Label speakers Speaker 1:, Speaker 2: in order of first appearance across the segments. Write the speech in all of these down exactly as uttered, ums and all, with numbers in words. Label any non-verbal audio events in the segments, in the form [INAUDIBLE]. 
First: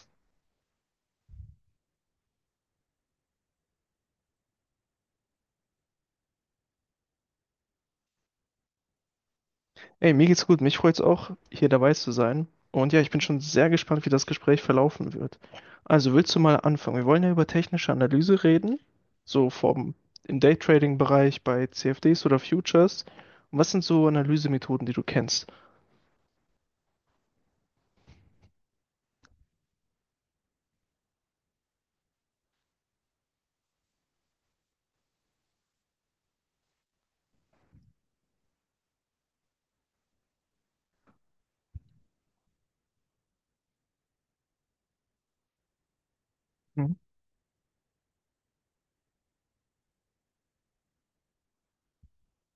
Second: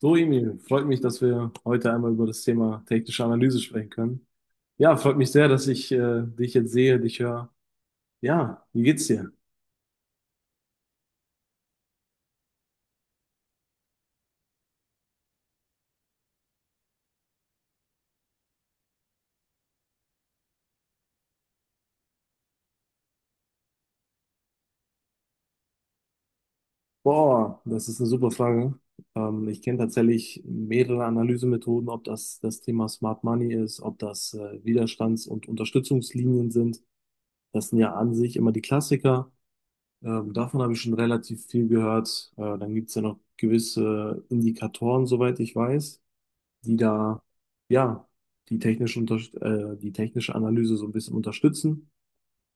Speaker 1: So, Emil, freut mich, dass wir heute einmal über das Thema technische Analyse sprechen können. Ja, freut mich sehr, dass ich äh, dich jetzt sehe, dich höre. Ja, wie geht's dir?
Speaker 2: Ey, mir geht's gut. Mich freut's auch, hier dabei zu sein. Und ja, ich bin schon sehr gespannt, wie das Gespräch verlaufen wird. Also, willst du mal anfangen? Wir wollen ja über technische Analyse reden, so vom im Daytrading-Bereich bei C F Ds oder Futures. Und was sind so Analysemethoden, die du kennst?
Speaker 1: Boah, das ist eine super Frage. Ähm, ich kenne tatsächlich mehrere Analysemethoden, ob das das Thema Smart Money ist, ob das äh, Widerstands- und Unterstützungslinien sind. Das sind ja an sich immer die Klassiker. Ähm, davon habe ich schon relativ viel gehört. Äh, dann gibt's ja noch gewisse Indikatoren, soweit ich weiß, die
Speaker 2: Mhm.
Speaker 1: da ja die technische, unter äh, die technische Analyse so ein bisschen unterstützen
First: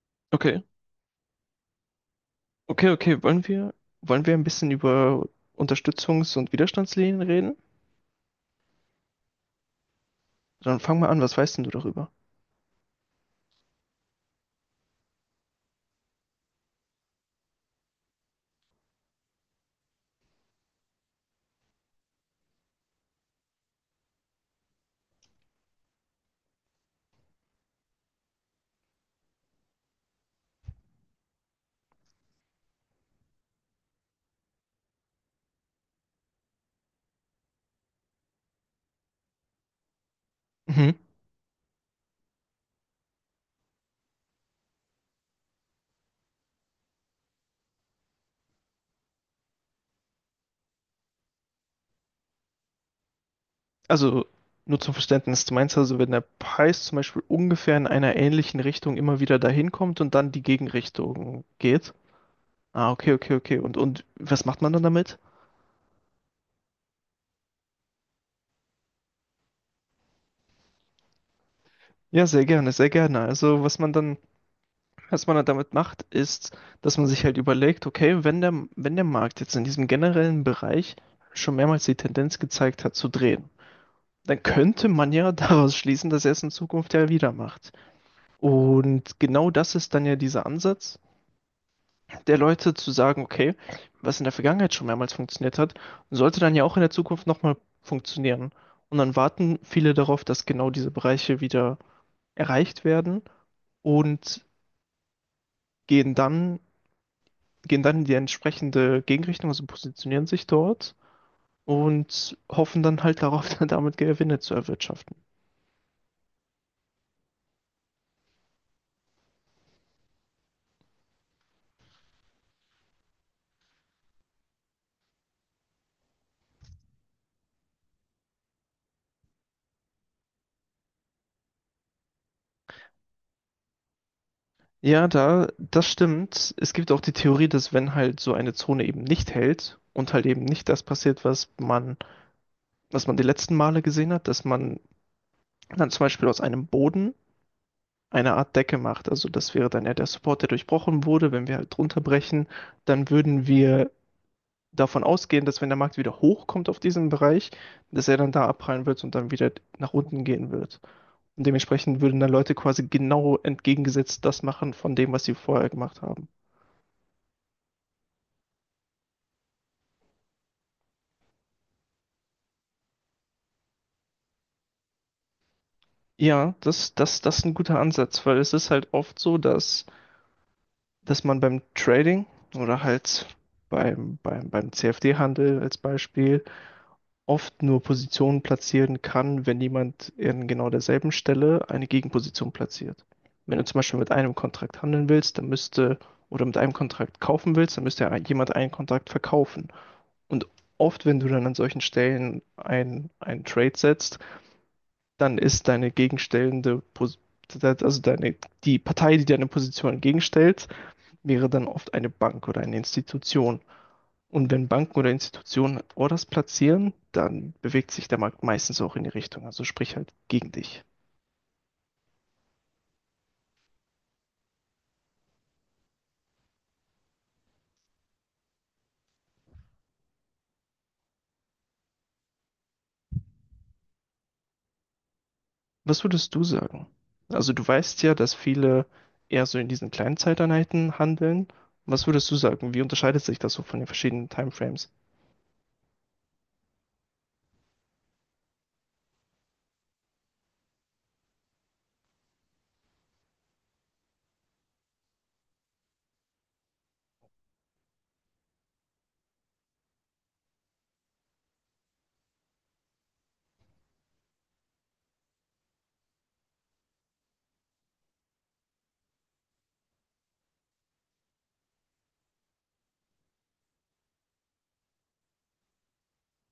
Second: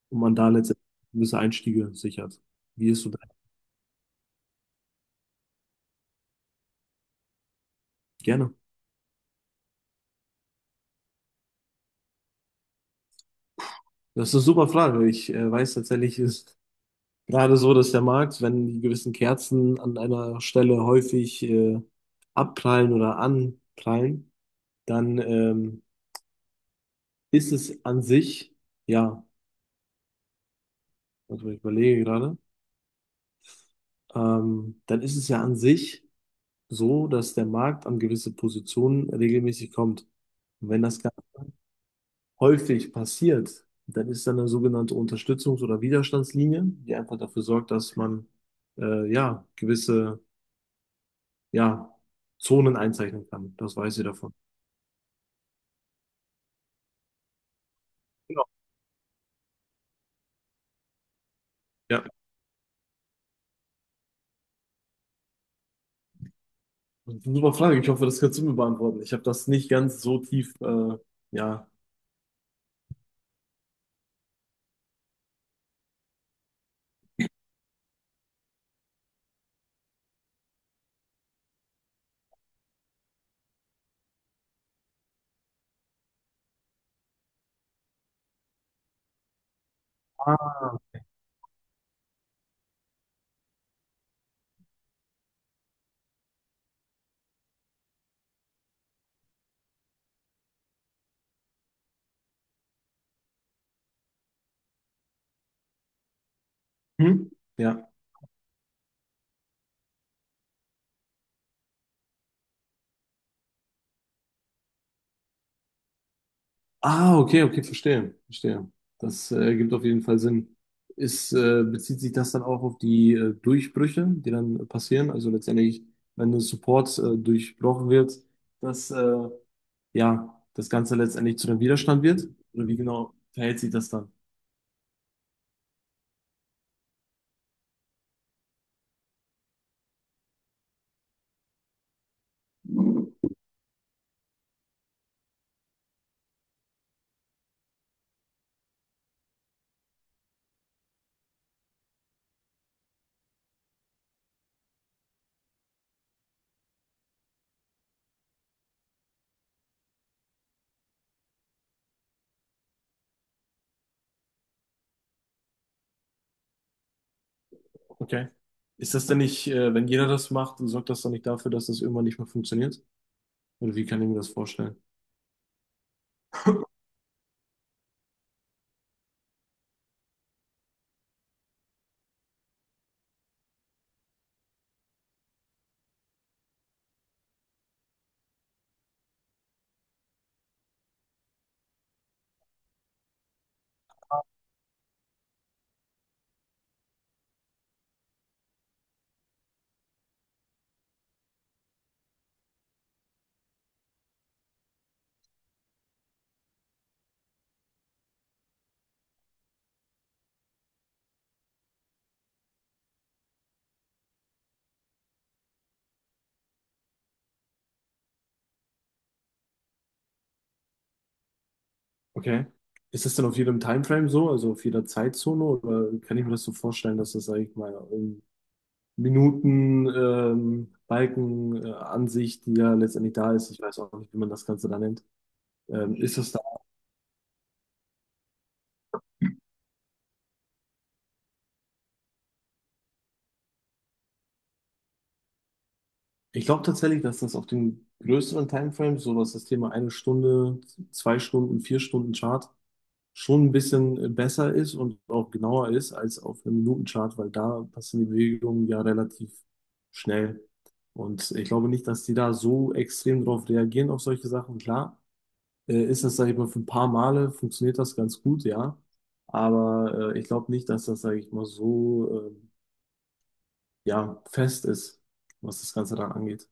Speaker 1: und man da
Speaker 2: Okay,
Speaker 1: letztendlich gewisse Einstiege sichert. Wie
Speaker 2: okay,
Speaker 1: ist du da?
Speaker 2: okay. Wollen wir, wollen wir ein bisschen über Unterstützungs- und Widerstandslinien reden?
Speaker 1: Gerne.
Speaker 2: Dann fang mal an, was weißt denn du darüber?
Speaker 1: Das ist eine super Frage. Ich äh, weiß tatsächlich, ist gerade so, dass der Markt, wenn die gewissen Kerzen an einer Stelle häufig äh, abprallen oder anprallen, dann ähm, ist es an sich, ja, also ich überlege gerade, ähm, dann ist es ja an sich so, dass der Markt an gewisse Positionen regelmäßig kommt. Und wenn das ganz häufig passiert, dann ist da eine sogenannte Unterstützungs- oder Widerstandslinie, die einfach dafür sorgt, dass man äh, ja gewisse, ja, Zonen einzeichnen kann. Das weiß ich
Speaker 2: Also
Speaker 1: davon.
Speaker 2: nur zum Verständnis, du meinst also, wenn der Preis zum Beispiel ungefähr in einer
Speaker 1: Genau.
Speaker 2: ähnlichen Richtung immer wieder dahin kommt und dann die Gegenrichtung geht?
Speaker 1: Ja,
Speaker 2: Ah, okay, okay, okay. Und, und was macht man dann damit?
Speaker 1: super Frage. Ich hoffe, das kannst du mir beantworten. Ich habe das nicht ganz so tief, äh, ja.
Speaker 2: Ja, sehr gerne, sehr gerne. Also was man dann, was man dann damit macht, ist, dass man sich halt überlegt, okay, wenn der, wenn der Markt jetzt in diesem generellen Bereich schon mehrmals die Tendenz gezeigt hat zu drehen, dann könnte man ja [LAUGHS] daraus schließen, dass er es in Zukunft ja wieder macht. Und genau das ist dann ja dieser
Speaker 1: Ah.
Speaker 2: Ansatz, der Leute zu sagen, okay, was in der Vergangenheit schon mehrmals funktioniert hat, sollte dann ja auch in der Zukunft nochmal funktionieren. Und dann warten viele darauf, dass genau diese Bereiche wieder erreicht werden und gehen dann,
Speaker 1: Hm?
Speaker 2: gehen
Speaker 1: Ja.
Speaker 2: dann in die entsprechende Gegenrichtung, also positionieren sich dort und hoffen dann halt darauf, [LAUGHS] dann damit Gewinne zu erwirtschaften.
Speaker 1: Ah, okay, okay, verstehe, verstehe. Das äh, ergibt auf jeden Fall Sinn. Ist, äh, bezieht sich das dann auch auf die äh, Durchbrüche, die dann passieren? Also letztendlich, wenn der Support äh, durchbrochen wird, dass äh, ja das Ganze letztendlich zu einem Widerstand wird? Oder wie genau verhält sich das dann?
Speaker 2: Ja, da, das stimmt. Es gibt auch die Theorie, dass wenn halt so eine Zone eben nicht hält und halt eben nicht das passiert, was man, was man die letzten Male gesehen hat, dass man dann zum Beispiel aus einem Boden eine Art Decke macht. Also das wäre dann ja der Support, der durchbrochen wurde. Wenn wir halt drunter brechen, dann würden wir davon ausgehen, dass wenn der Markt wieder hochkommt auf diesen Bereich, dass er dann da abprallen wird und dann wieder nach unten gehen wird. Und dementsprechend würden dann Leute quasi genau entgegengesetzt das machen von dem, was sie vorher gemacht haben.
Speaker 1: Okay. Ist das denn nicht, äh, wenn jeder das macht, sorgt das dann nicht dafür, dass das irgendwann nicht mehr funktioniert? Oder wie kann ich mir das vorstellen?
Speaker 2: Ja, das, das, das ist ein guter Ansatz, weil es ist halt oft so, dass, dass man beim Trading oder halt beim, beim, beim C F D-Handel als Beispiel oft nur Positionen platzieren kann, wenn jemand in genau derselben Stelle eine Gegenposition platziert. Wenn du zum Beispiel mit einem Kontrakt handeln willst, dann müsste, oder mit einem Kontrakt kaufen willst, dann müsste ja jemand einen Kontrakt verkaufen. Und oft, wenn du dann an solchen Stellen ein, ein Trade setzt, dann ist deine gegenstellende Position also deine, die Partei, die deine Position entgegenstellt, wäre dann oft eine Bank oder eine Institution. Und wenn Banken oder Institutionen Orders platzieren, dann bewegt sich der Markt meistens auch in die Richtung, also sprich halt gegen dich.
Speaker 1: Okay. Ist das denn auf jedem Timeframe so, also auf jeder Zeitzone, oder kann ich mir das so vorstellen, dass das, sag ich mal, um Minuten, ähm, Balken, äh, Ansicht, die ja letztendlich da ist. Ich weiß auch nicht, wie man das Ganze da nennt. Ähm,
Speaker 2: Was
Speaker 1: ist das
Speaker 2: würdest
Speaker 1: da?
Speaker 2: du sagen? Also du weißt ja, dass viele eher so in diesen kleinen Zeiteinheiten handeln. Was würdest du sagen? Wie unterscheidet sich das so von den verschiedenen Timeframes?
Speaker 1: Ich glaube tatsächlich, dass das auf den größeren Timeframes, so was das Thema eine Stunde, zwei Stunden, vier Stunden Chart, schon ein bisschen äh, besser ist und auch genauer ist als auf einem Minutenchart, weil da passen die Bewegungen ja relativ schnell. Und ich glaube nicht, dass die da so extrem drauf reagieren auf solche Sachen. Klar, äh, ist das, sage ich mal, für ein paar Male funktioniert das ganz gut, ja. Aber äh, ich glaube nicht, dass das, sage ich mal, so ähm, ja, fest ist, was das Ganze dann angeht.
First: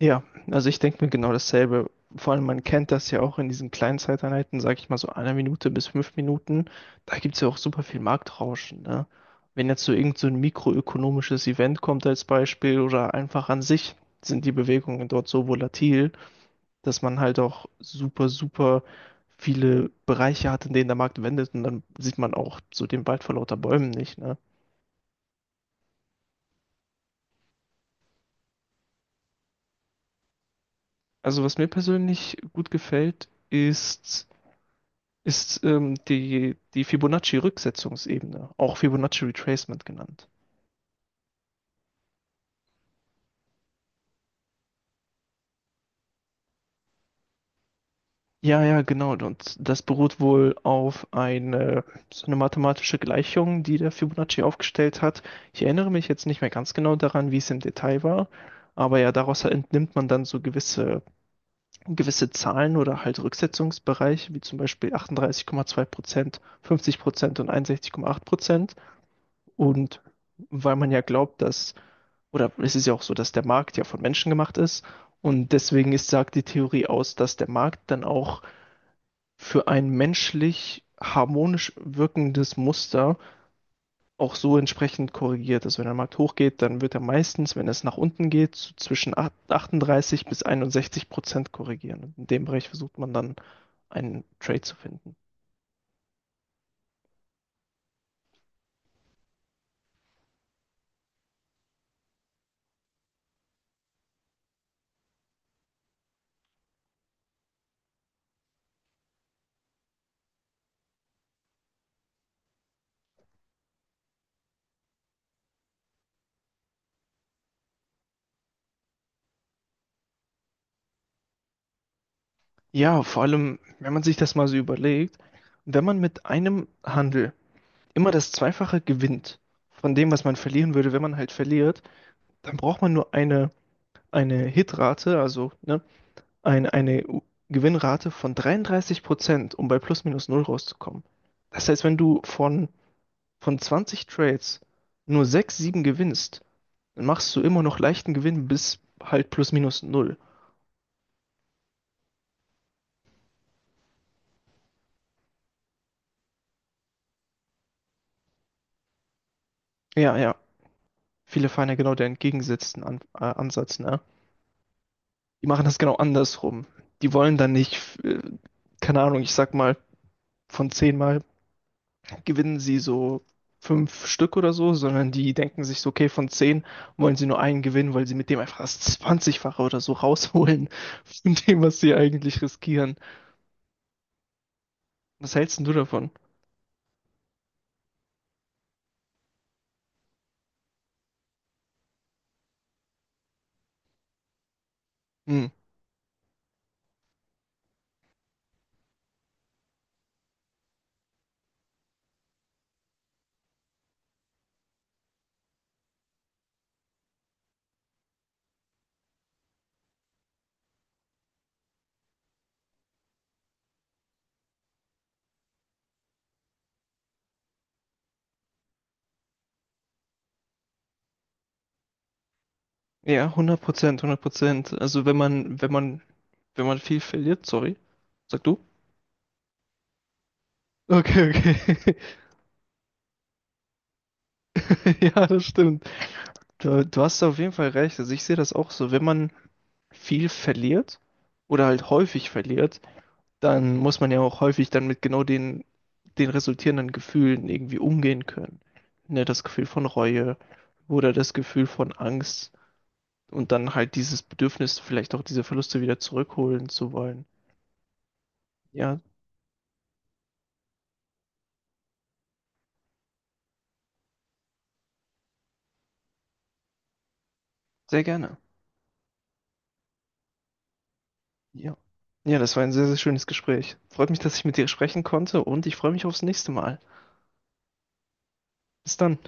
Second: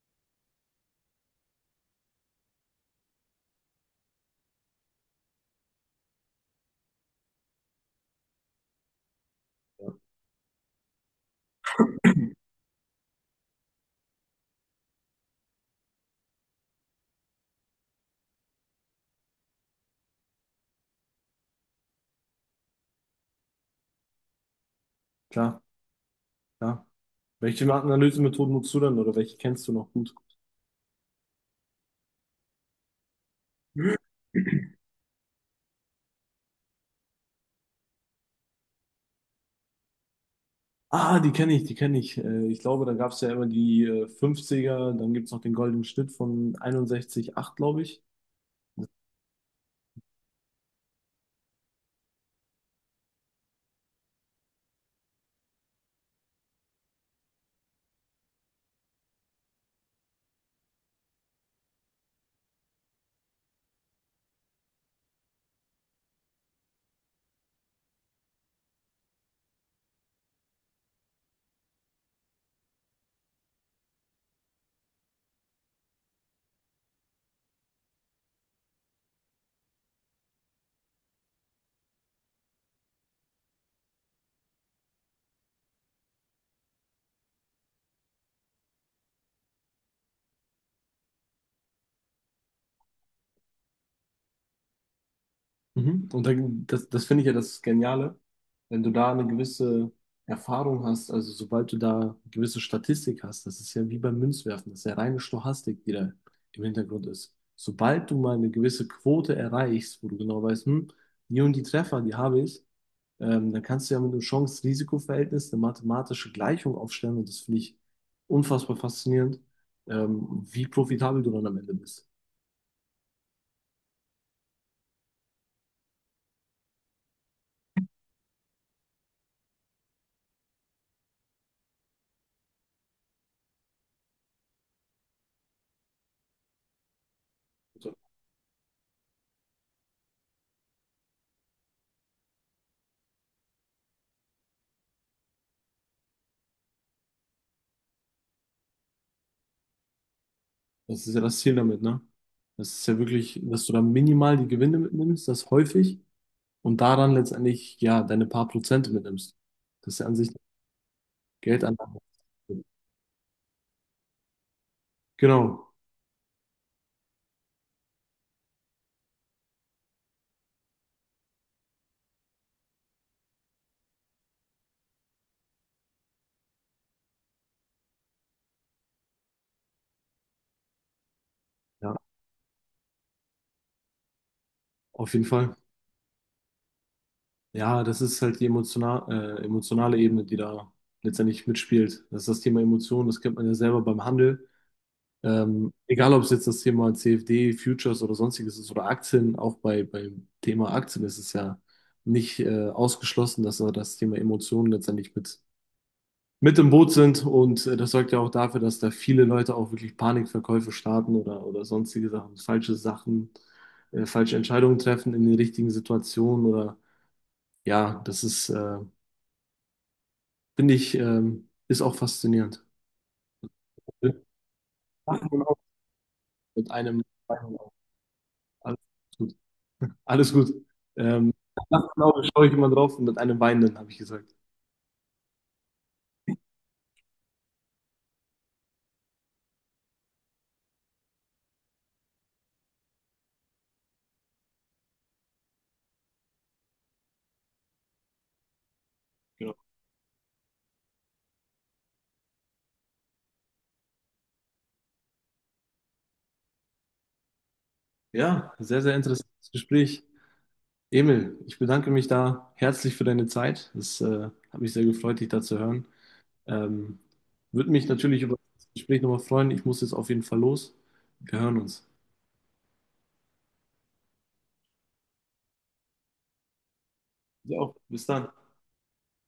Speaker 2: Ja, also ich denke mir genau dasselbe. Vor allem, man kennt das ja auch in diesen kleinen Zeiteinheiten, sag ich mal so einer Minute bis fünf Minuten. Da gibt's ja auch super viel Marktrauschen, ne? Wenn jetzt
Speaker 1: Ja,
Speaker 2: so irgend so ein mikroökonomisches Event kommt als Beispiel oder einfach an sich sind die Bewegungen dort so volatil, dass man halt auch super, super viele Bereiche hat, in denen der Markt wendet und dann sieht man auch so den Wald vor lauter Bäumen nicht, ne?
Speaker 1: klar, klar. Welche Analysemethoden nutzt du denn oder welche kennst du noch gut?
Speaker 2: Also was mir persönlich gut gefällt, ist ist ähm, die, die Fibonacci-Rücksetzungsebene, auch Fibonacci Retracement genannt.
Speaker 1: Ah, die kenne ich, die kenne ich. Äh, ich glaube, da gab es ja immer die äh, fünfziger, dann gibt es noch den goldenen Schnitt von einundsechzig Komma acht, glaube ich.
Speaker 2: Ja, ja, genau. Und das beruht wohl auf eine, so eine mathematische Gleichung, die der Fibonacci aufgestellt hat. Ich erinnere mich jetzt nicht mehr ganz genau daran, wie es im Detail war, aber ja, daraus entnimmt man dann so gewisse, gewisse Zahlen oder halt Rücksetzungsbereiche, wie zum Beispiel achtunddreißig Komma zwei Prozent, fünfzig Prozent und einundsechzig Komma acht Prozent. Und weil man ja glaubt, dass oder es ist ja auch so, dass der Markt ja von Menschen gemacht ist. Und deswegen ist, sagt die Theorie aus, dass der Markt dann auch für ein menschlich harmonisch wirkendes Muster auch so entsprechend korrigiert. Also wenn der Markt hochgeht, dann wird er meistens, wenn es nach unten geht, so zwischen acht- achtunddreißig bis einundsechzig Prozent korrigieren. Und in dem Bereich versucht man dann einen Trade zu finden.
Speaker 1: Mhm. Und dann, das, das finde ich ja das Geniale, wenn du da eine gewisse Erfahrung hast, also sobald du da eine gewisse Statistik hast, das ist ja wie beim Münzwerfen, das ist ja reine Stochastik, die da im Hintergrund ist. Sobald du mal eine gewisse Quote erreichst, wo du genau weißt, hm, die und die Treffer, die habe ich, ähm, dann kannst du ja mit einem Chance-Risiko-Verhältnis eine mathematische Gleichung aufstellen und das finde ich unfassbar faszinierend, ähm, wie profitabel du dann am Ende bist.
Speaker 2: Ja, vor allem, wenn man sich das mal so überlegt, wenn man mit einem Handel immer das Zweifache gewinnt von dem, was man verlieren würde, wenn man halt verliert, dann braucht man nur eine, eine Hitrate, also ne, ein, eine
Speaker 1: So,
Speaker 2: Gewinnrate von dreiunddreißig Prozent, um bei plus minus null rauszukommen. Das heißt, wenn du von, von zwanzig Trades nur sechs sieben gewinnst, dann machst du immer noch leichten Gewinn bis halt plus minus null.
Speaker 1: das ist ja das Ziel damit, ne? Das ist ja wirklich, dass du dann minimal die Gewinne mitnimmst, das häufig, und daran letztendlich, ja, deine paar Prozente mitnimmst. Das ist ja an
Speaker 2: Ja,
Speaker 1: sich
Speaker 2: ja. Viele fahren ja genau
Speaker 1: Geldanlage.
Speaker 2: den entgegengesetzten An äh, Ansatz, ne? Die machen
Speaker 1: Genau,
Speaker 2: das genau andersrum. Die wollen dann nicht, äh, keine Ahnung, ich sag mal, von zehn Mal gewinnen sie so fünf Stück oder so, sondern die denken sich so, okay, von zehn wollen sie nur einen gewinnen, weil sie mit dem einfach das zwanzigfache oder so rausholen von dem, was sie
Speaker 1: ja,
Speaker 2: eigentlich riskieren.
Speaker 1: auf jeden
Speaker 2: Was
Speaker 1: Fall.
Speaker 2: hältst denn du davon?
Speaker 1: Ja, das ist halt die emotional, äh, emotionale Ebene, die da letztendlich mitspielt. Das ist das Thema Emotionen, das kennt man ja selber beim Handel.
Speaker 2: Hm.
Speaker 1: Ähm, egal, ob es jetzt das Thema C F D, Futures oder sonstiges ist oder Aktien, auch bei, beim Thema Aktien ist es ja nicht äh, ausgeschlossen, dass da das Thema Emotionen letztendlich mit, mit im Boot sind. Und äh, das sorgt ja auch dafür, dass da viele Leute auch wirklich Panikverkäufe starten oder, oder sonstige Sachen, falsche Sachen, äh, falsche Entscheidungen treffen in den richtigen Situationen oder ja, das ist, äh, finde ich, ähm, ist auch faszinierend.
Speaker 2: Ja, hundert Prozent, hundert
Speaker 1: Mit
Speaker 2: Prozent. Also wenn man, wenn man,
Speaker 1: einem.
Speaker 2: wenn
Speaker 1: Mit
Speaker 2: man viel
Speaker 1: einem,
Speaker 2: verliert, sorry, sag du?
Speaker 1: alles Alles gut.
Speaker 2: Okay,
Speaker 1: Ähm, Nachts
Speaker 2: okay.
Speaker 1: genau schaue ich immer drauf und mit einem Weinenden, habe ich gesagt.
Speaker 2: [LAUGHS] Ja, das stimmt. Du, du hast da auf jeden Fall recht. Also ich sehe das auch so, wenn man viel verliert oder halt häufig verliert, dann muss man ja auch häufig dann mit genau den, den resultierenden Gefühlen irgendwie umgehen können. Ne, das
Speaker 1: Genau.
Speaker 2: Gefühl von Reue oder das Gefühl von Angst und dann halt dieses Bedürfnis, vielleicht auch diese Verluste wieder zurückholen zu wollen.
Speaker 1: Ja, sehr, sehr
Speaker 2: Ja,
Speaker 1: interessantes Gespräch. Emil, ich bedanke mich da herzlich für deine Zeit. Es äh, hat mich sehr gefreut, dich da zu hören. Ähm, Würde mich
Speaker 2: sehr
Speaker 1: natürlich über
Speaker 2: gerne.
Speaker 1: das Gespräch nochmal freuen. Ich muss jetzt auf jeden Fall los. Wir hören
Speaker 2: Ja.
Speaker 1: uns.
Speaker 2: Ja, das war ein sehr, sehr schönes Gespräch. Freut mich, dass ich mit dir sprechen konnte und ich freue mich aufs nächste Mal.
Speaker 1: Ja, bis dann.
Speaker 2: Bis dann.